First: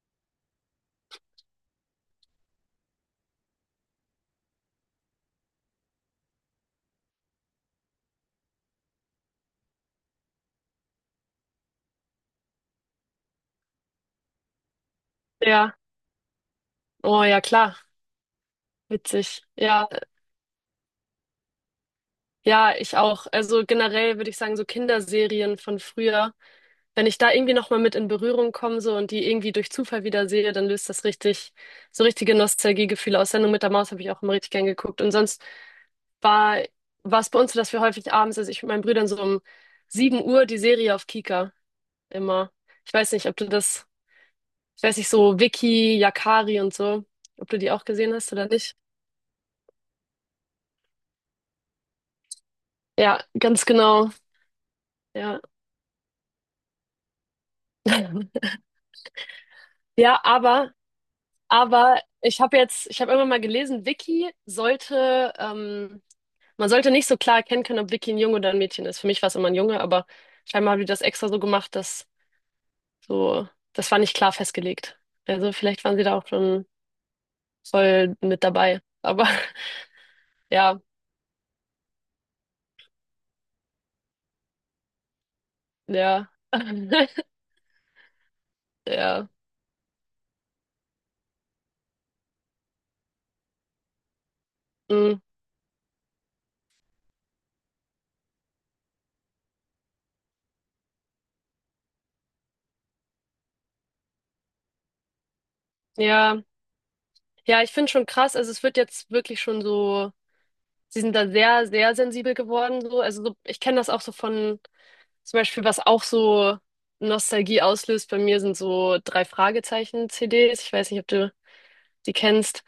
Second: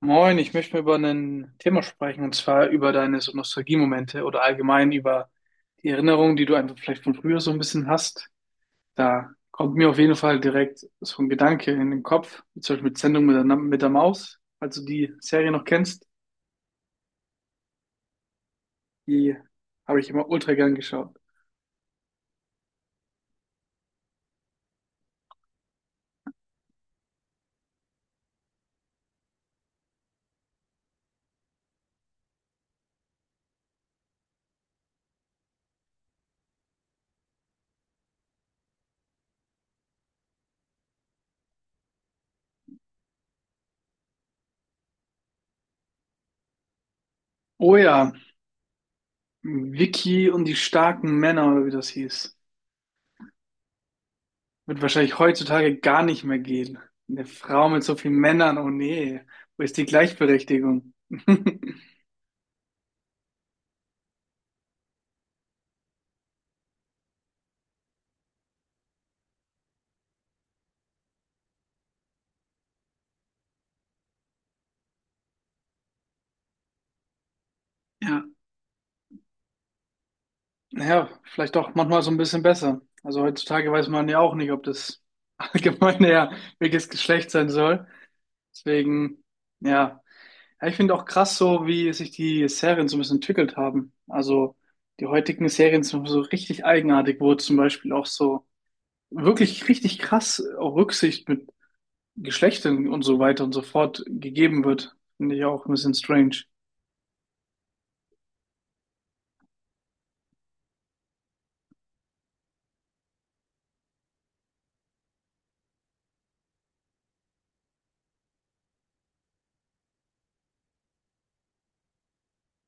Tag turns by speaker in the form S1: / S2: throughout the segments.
S1: Moin, ich möchte mal über ein Thema sprechen, und zwar über deine so Nostalgiemomente oder allgemein über die Erinnerungen, die du einfach vielleicht von früher so ein bisschen hast. Da kommt mir auf jeden Fall direkt so ein Gedanke in den Kopf, zum Beispiel mit Sendung mit der Maus, falls du die Serie noch
S2: Ja,
S1: kennst,
S2: oh ja, klar,
S1: die
S2: witzig. Ja,
S1: habe ich immer ultra gern geschaut.
S2: ja, ich auch. Also generell würde ich sagen, so Kinderserien von früher, wenn ich da irgendwie nochmal mit in Berührung komme so und die irgendwie durch Zufall wieder sehe, dann löst das richtig, so richtige Nostalgiegefühle aus. Sendung mit der Maus habe ich auch immer richtig gern geguckt. Und sonst war, war es bei uns so, dass wir häufig abends, also ich mit meinen Brüdern so um 7 Uhr die Serie auf Kika immer. Ich weiß nicht, ob du das, ich weiß nicht, so Vicky, Yakari und so, ob du die
S1: Oh
S2: auch
S1: ja,
S2: gesehen hast oder nicht.
S1: Vicky und die starken Männer, oder wie das hieß,
S2: Ja, ganz genau.
S1: wird wahrscheinlich
S2: Ja.
S1: heutzutage gar nicht mehr gehen. Eine Frau mit so vielen Männern, oh nee, wo ist die
S2: Ja, aber,
S1: Gleichberechtigung?
S2: aber ich habe immer mal gelesen, Vicky sollte, man sollte nicht so klar erkennen können, ob Vicky ein Junge oder ein Mädchen ist. Für mich war es immer ein Junge, aber scheinbar haben die das extra so gemacht, dass so, das war nicht klar festgelegt. Also vielleicht waren sie da auch schon voll
S1: Ja,
S2: mit dabei. Aber ja,
S1: ja vielleicht auch manchmal so ein bisschen besser. Also heutzutage weiß man ja auch nicht, ob das allgemeine
S2: ja,
S1: ja welches Geschlecht sein soll. Deswegen,
S2: ja,
S1: ja. Ja, ich finde auch krass, so wie sich die Serien so ein bisschen entwickelt haben. Also die
S2: mm,
S1: heutigen Serien sind so richtig eigenartig, wo zum Beispiel auch so wirklich richtig krass auch Rücksicht mit Geschlechtern und so weiter und so fort gegeben wird. Finde ich auch ein bisschen
S2: ja,
S1: strange.
S2: ja, ich finde schon krass. Also es wird jetzt wirklich schon so, sie sind da sehr, sehr sensibel geworden, so. Also so, ich kenne das auch so von. Zum Beispiel, was auch so Nostalgie auslöst bei mir, sind so drei Fragezeichen-CDs. Ich weiß nicht, ob du die kennst.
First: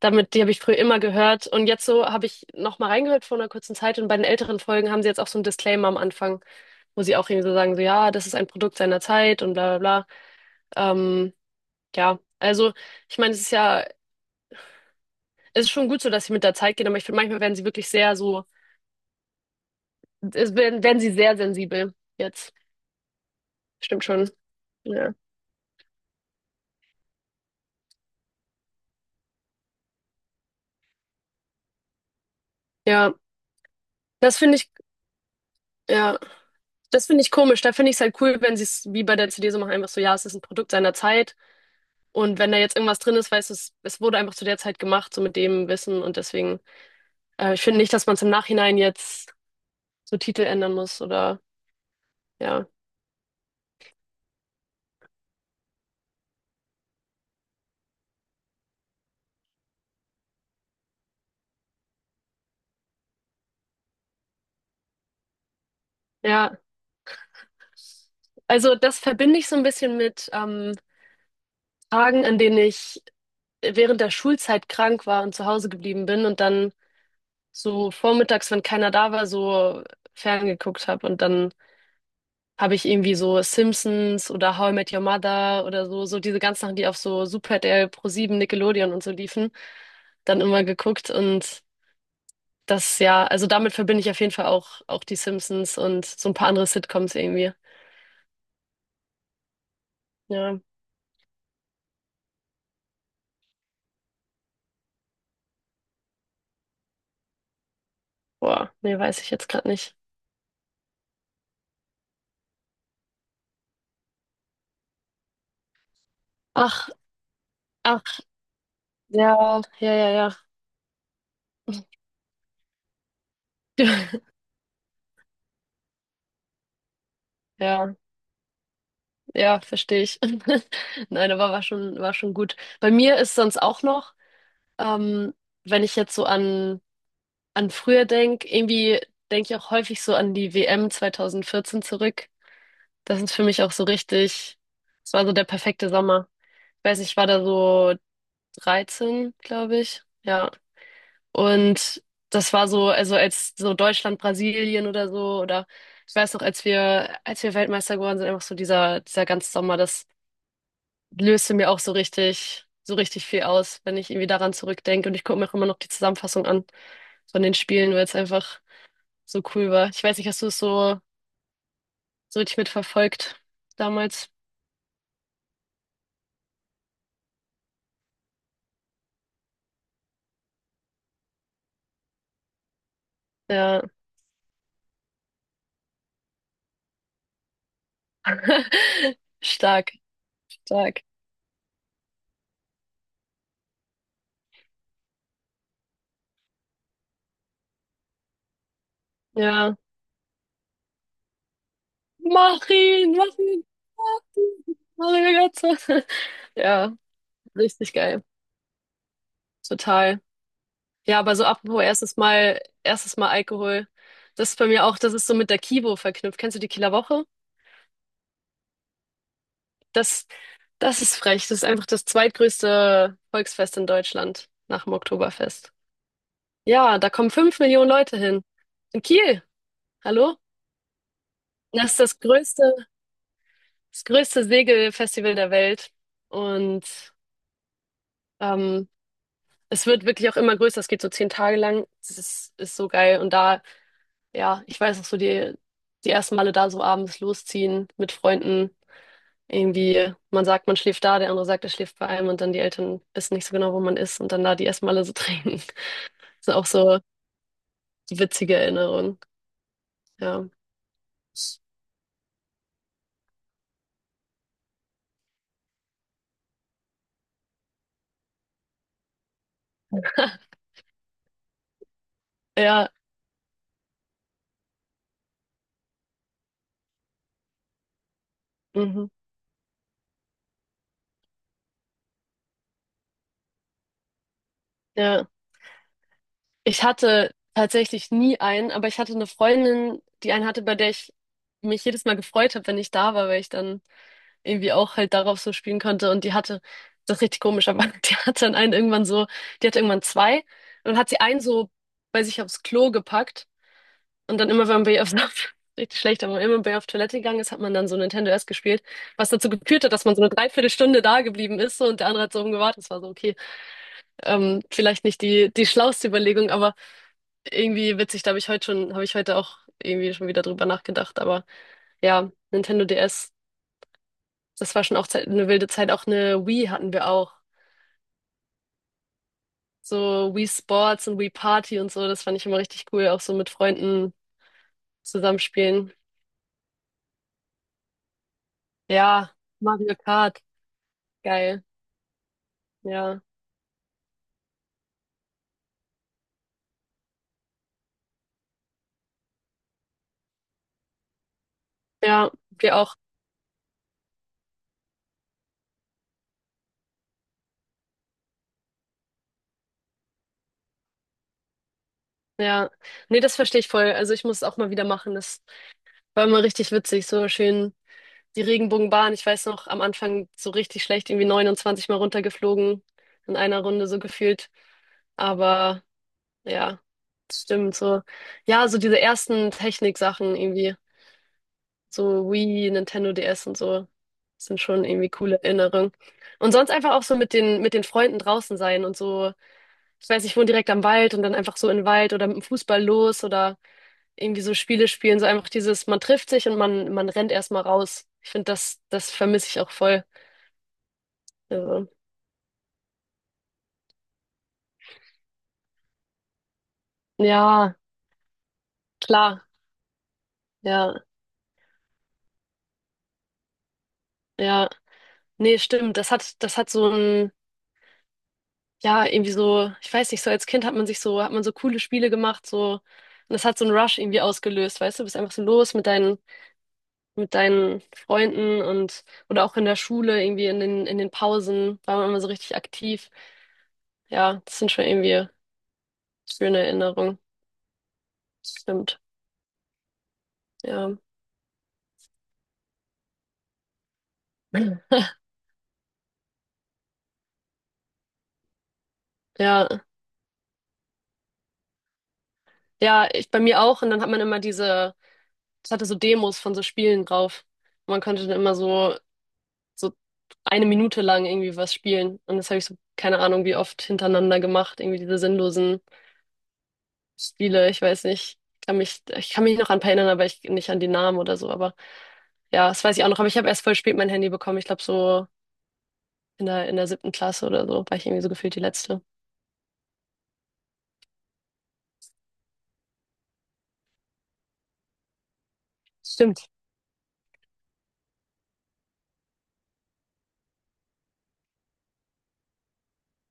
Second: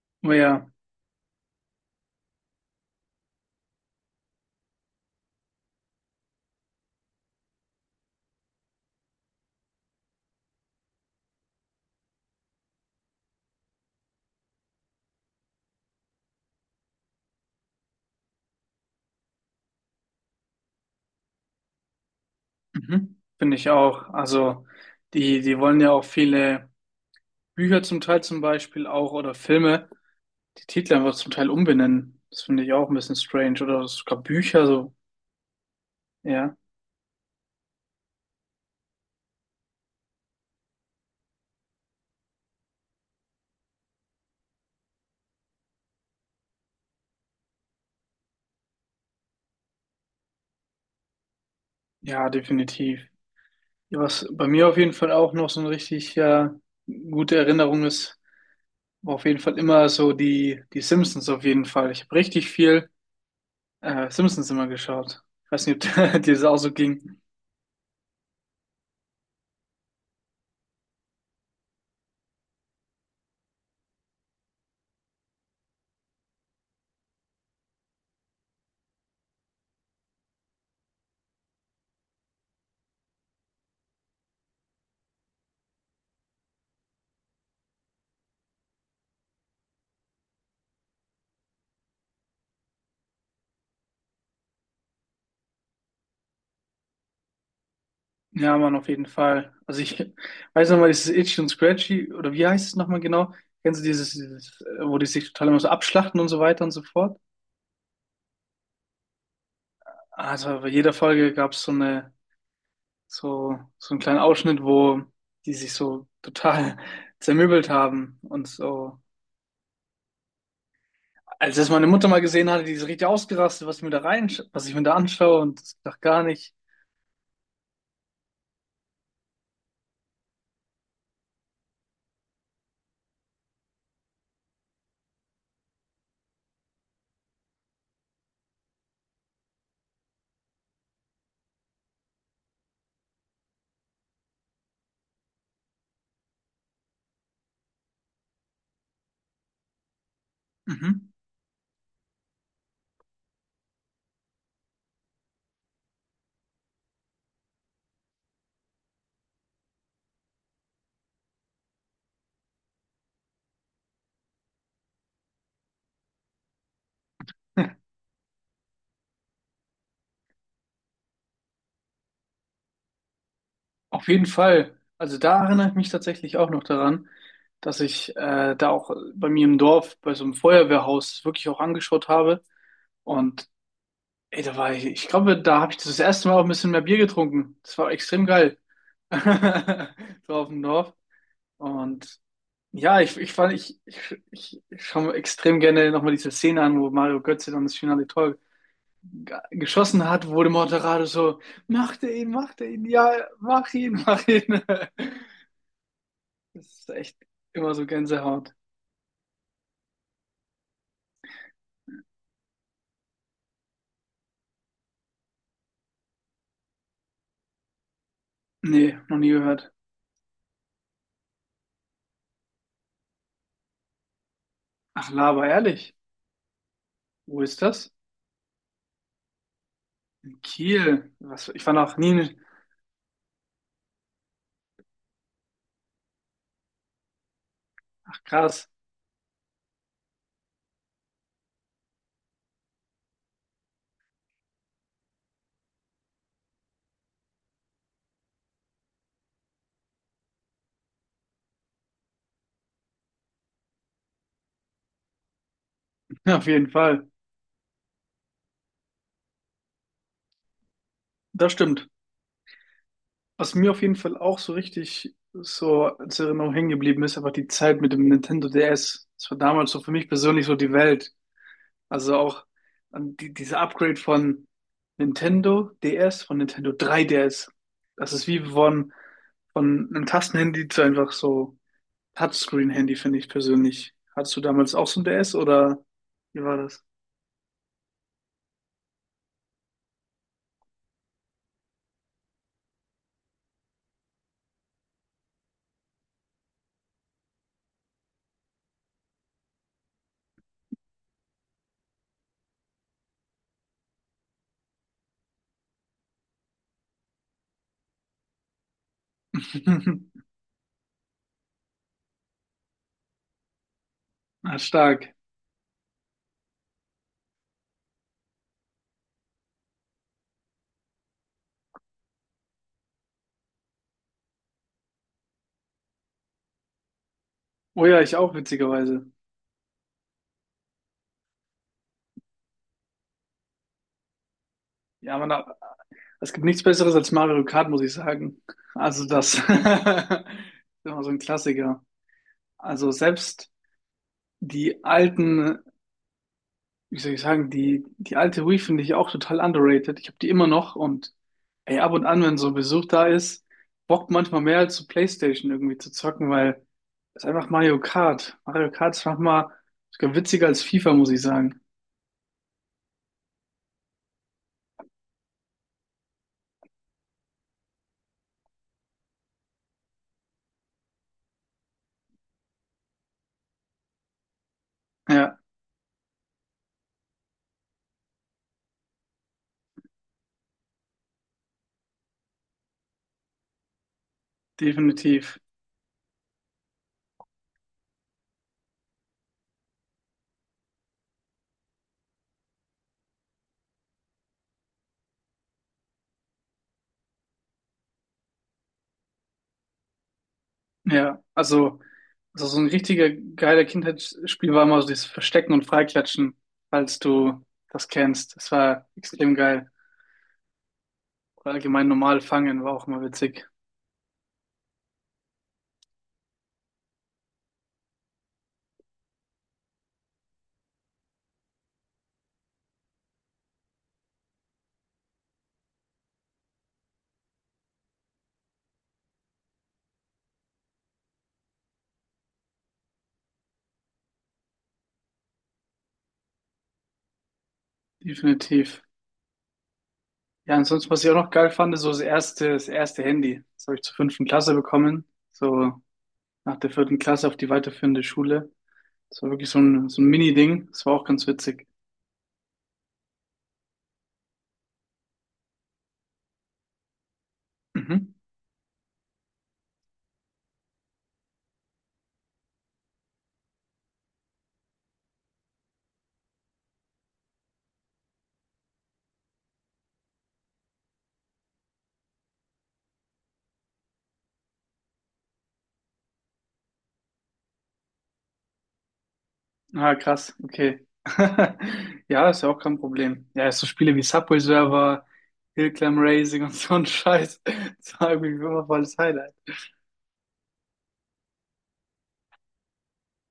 S2: Damit, die habe ich
S1: Ja,
S2: früher immer gehört. Und jetzt so habe ich noch mal reingehört vor einer kurzen Zeit. Und bei den älteren Folgen haben sie jetzt auch so einen Disclaimer am Anfang, wo sie auch irgendwie so sagen, so ja, das ist ein Produkt seiner Zeit und bla bla bla. Ja, also ich meine, es ist ja, es ist schon gut so, dass sie mit der Zeit gehen, aber ich finde, manchmal werden sie wirklich sehr so, es werden sie sehr sensibel jetzt.
S1: mhm. Finde ich
S2: Stimmt
S1: auch.
S2: schon.
S1: Also
S2: Ja.
S1: die wollen ja auch viele Bücher zum Teil zum Beispiel auch oder Filme, die Titel einfach zum Teil umbenennen. Das finde ich auch ein
S2: Ja,
S1: bisschen strange. Oder sogar
S2: das finde
S1: Bücher
S2: ich.
S1: so.
S2: Ja.
S1: Ja,
S2: Das finde ich komisch. Da finde ich es halt cool, wenn sie es wie bei der CD so machen, einfach so, ja, es ist ein Produkt seiner Zeit. Und wenn da jetzt irgendwas drin ist, weißt du, es wurde einfach zu der Zeit gemacht, so mit dem Wissen. Und deswegen, ich finde nicht, dass man es im Nachhinein jetzt so Titel ändern muss oder
S1: ja,
S2: ja.
S1: definitiv. Ja, was bei mir auf jeden Fall auch noch so eine richtig ja, gute Erinnerung ist, war auf jeden Fall immer so die Simpsons auf jeden Fall. Ich habe richtig viel Simpsons immer geschaut. Ich weiß nicht, ob dir das auch
S2: Ja,
S1: so ging.
S2: also das verbinde ich so ein bisschen mit Tagen, an denen ich während der Schulzeit krank war und zu Hause geblieben bin und dann so vormittags, wenn keiner da war, so ferngeguckt habe und dann habe ich irgendwie so Simpsons oder How I Met Your Mother oder so, so diese ganzen Sachen, die auf so Super DR, ProSieben Nickelodeon und so liefen, dann immer geguckt und das ja, also damit verbinde ich auf jeden Fall auch die Simpsons und so ein paar andere Sitcoms irgendwie.
S1: Ja, Mann, auf jeden Fall. Also ich
S2: Ja,
S1: weiß nochmal, dieses Itchy und Scratchy, oder wie heißt es nochmal genau? Kennst du dieses, wo die sich total immer so abschlachten und so weiter und so fort?
S2: boah, nee, weiß ich jetzt gerade nicht.
S1: Also bei jeder Folge gab es so einen kleinen Ausschnitt, wo die sich so total
S2: Ach,
S1: zermürbelt haben
S2: ach,
S1: und so.
S2: ja, ja, ja, ja.
S1: Als das meine Mutter mal gesehen hatte, die ist richtig ausgerastet, was ich mir da rein, was ich mir da anschaue und das dachte gar nicht.
S2: Ja, ja, verstehe ich. Nein, aber war schon gut. Bei mir ist sonst auch noch, ähm, wenn ich jetzt so an früher denk, irgendwie denke ich auch häufig so an die WM 2014 zurück. Das ist für mich auch so richtig, es war so der perfekte Sommer. Ich weiß nicht, ich war da so 13, glaube ich. Ja.
S1: Mhm.
S2: Und das war so, also als so Deutschland, Brasilien oder so, oder ich weiß noch, als wir Weltmeister geworden sind, einfach so dieser ganze Sommer, das löste mir auch so richtig viel aus, wenn ich irgendwie daran zurückdenke. Und ich gucke mir auch immer noch die Zusammenfassung an von den Spielen, weil es einfach so cool war. Ich weiß nicht, hast du es so richtig mitverfolgt
S1: Auf jeden
S2: damals?
S1: Fall. Also da erinnere ich mich tatsächlich auch noch daran, dass ich da auch bei mir im Dorf bei so einem Feuerwehrhaus wirklich auch angeschaut habe. Und
S2: Ja.
S1: ey, da war ich, ich glaube, da habe ich das erste Mal auch ein bisschen mehr Bier getrunken. Das war extrem geil.
S2: Stark,
S1: So auf dem Dorf.
S2: stark.
S1: Und ja, ich fand, ich, ich, ich ich schaue mir extrem gerne nochmal diese Szene an, wo Mario Götze dann das finale Tor
S2: Ja.
S1: geschossen hat, wo der Moderator so, macht er
S2: Mach
S1: ihn, ja,
S2: ihn, mach ihn.
S1: mach ihn, mach ihn.
S2: Mario Götze.
S1: Das ist
S2: Ja,
S1: echt immer so
S2: richtig geil.
S1: Gänsehaut.
S2: Total. Ja, aber so apropos erstes Mal Alkohol. Das ist bei mir auch, das ist so mit der Kivo verknüpft. Kennst du die Kieler Woche?
S1: Nee, noch nie gehört.
S2: Das, das ist frech. Das ist einfach das zweitgrößte Volksfest in Deutschland nach dem
S1: Ach, Laber,
S2: Oktoberfest.
S1: ehrlich.
S2: Ja, da kommen
S1: Wo
S2: fünf
S1: ist
S2: Millionen
S1: das?
S2: Leute hin. In Kiel. Hallo?
S1: In Kiel. Was, ich war
S2: Das
S1: noch
S2: ist
S1: nie
S2: das
S1: in-
S2: größte, das größte Segelfestival der Welt. Und
S1: Ach, krass.
S2: ähm, es wird wirklich auch immer größer. Es geht so 10 Tage lang. Das ist so geil. Und da, ja, ich weiß noch so, die ersten Male da so abends losziehen mit Freunden. Irgendwie, man sagt, man schläft da, der andere sagt, er schläft bei einem und dann die Eltern wissen nicht so genau, wo man ist und dann da die ersten Male so trinken.
S1: Auf
S2: Das sind auch
S1: jeden
S2: so
S1: Fall.
S2: witzige Erinnerungen. Ja.
S1: Das stimmt. Was mir auf jeden Fall auch so richtig so als Erinnerung hängen geblieben ist, einfach die Zeit mit dem Nintendo DS. Das war damals so für mich persönlich so die Welt. Also auch
S2: Ja.
S1: an die, dieser Upgrade von Nintendo DS, von Nintendo 3DS. Das ist wie
S2: Mhm.
S1: von einem Tastenhandy zu einfach so Touchscreen-Handy finde ich persönlich. Hattest du damals auch so ein
S2: Ja.
S1: DS oder wie war
S2: Ich
S1: das?
S2: hatte tatsächlich nie einen, aber ich hatte eine Freundin, die einen hatte, bei der ich mich jedes Mal gefreut habe, wenn ich da war, weil ich dann irgendwie auch halt darauf so spielen konnte. Und die hatte, das ist richtig komisch, aber die hatte dann einen irgendwann so, die hatte irgendwann zwei und dann hat sie einen so bei sich aufs Klo gepackt und dann immer, wenn man bei ihr auf, richtig schlecht, aber immer bei ihr auf Toilette gegangen ist, hat man dann so Nintendo S gespielt, was dazu geführt hat, dass man so eine Dreiviertelstunde da geblieben ist so, und der andere hat so rumgewartet. Das war so, okay,
S1: Ah,
S2: vielleicht
S1: stark.
S2: nicht die schlauste Überlegung, aber irgendwie witzig, da habe ich heute schon, habe ich heute auch irgendwie schon wieder drüber nachgedacht. Aber ja, Nintendo DS, das war schon auch Zeit, eine wilde Zeit. Auch eine Wii hatten wir auch.
S1: Oh ja, ich auch, witzigerweise.
S2: So Wii Sports und Wii Party und so, das fand ich immer richtig cool, auch so mit Freunden
S1: Ja, man, da-
S2: zusammenspielen.
S1: es gibt nichts Besseres als Mario Kart, muss ich sagen. Also
S2: Ja,
S1: das ist
S2: Mario Kart,
S1: immer so ein
S2: geil.
S1: Klassiker. Also
S2: Ja.
S1: selbst die alten, wie soll ich sagen, die alte Wii finde ich auch total underrated. Ich habe die immer noch und ey, ab und an,
S2: Ja,
S1: wenn so ein
S2: wir
S1: Besuch
S2: auch.
S1: da ist, bockt manchmal mehr als so PlayStation irgendwie zu zocken, weil das ist einfach Mario Kart. Mario Kart ist manchmal sogar witziger als FIFA, muss ich sagen.
S2: Ja. Nee, das verstehe ich voll. Also ich muss es auch mal wieder machen. Das war immer richtig witzig, so schön die Regenbogenbahn, ich weiß noch, am Anfang so richtig schlecht, irgendwie 29 Mal runtergeflogen in einer Runde so gefühlt.
S1: Ja,
S2: Aber ja, das stimmt so. Ja, so diese ersten Techniksachen irgendwie, so Wii, Nintendo DS und so, sind schon irgendwie
S1: definitiv.
S2: coole Erinnerungen. Und sonst einfach auch so mit den Freunden draußen sein und so, ich weiß, ich wohne direkt am Wald und dann einfach so in den Wald oder mit dem Fußball los oder irgendwie so Spiele spielen, so einfach dieses, man trifft sich und man rennt erstmal raus. Ich finde, das vermisse ich auch voll.
S1: Ja,
S2: Also,
S1: also so ein richtiger geiler Kindheitsspiel war immer so dieses Verstecken und Freiklatschen, falls du
S2: ja,
S1: das kennst. Das war extrem
S2: klar,
S1: geil.
S2: ja,
S1: Oder allgemein normal fangen war auch immer witzig.
S2: ja. Nee, stimmt. Das hat so ein, ja, irgendwie so, ich weiß nicht, so als Kind hat man sich so, hat man so coole Spiele gemacht, so, und das hat so einen Rush irgendwie ausgelöst, weißt du, du bist einfach so los mit deinen, Freunden und oder auch in der Schule, irgendwie in den Pausen, war man immer so richtig aktiv. Ja, das sind schon irgendwie schöne Erinnerungen.
S1: Definitiv.
S2: Stimmt.
S1: Ja, ansonsten,
S2: Ja.
S1: was ich auch noch geil fand, ist so das erste Handy. Das habe ich zur fünften Klasse bekommen. So nach der vierten Klasse auf die weiterführende Schule. Das war wirklich so
S2: Ja.
S1: so ein Mini-Ding. Das war auch ganz witzig.
S2: Ja, ich bei mir auch. Und dann hat man immer diese, es hatte so Demos von so Spielen drauf. Und man
S1: Mhm.
S2: konnte dann immer so eine Minute lang irgendwie was spielen. Und das habe ich so, keine Ahnung, wie oft hintereinander gemacht. Irgendwie diese sinnlosen Spiele. Ich weiß nicht. Ich kann mich noch an ein paar erinnern, aber ich nicht an die Namen oder so. Aber ja, das weiß ich auch noch. Aber ich habe erst voll spät mein Handy bekommen. Ich glaube so in der siebten Klasse oder so war ich irgendwie so gefühlt die letzte.
S1: Ah, krass, okay. Ja, ist ja auch kein Problem. Ja, so Spiele wie Subway Surfer, Hillclimb Racing
S2: Stimmt.
S1: und so ein Scheiß. Das war irgendwie immer voll das Highlight.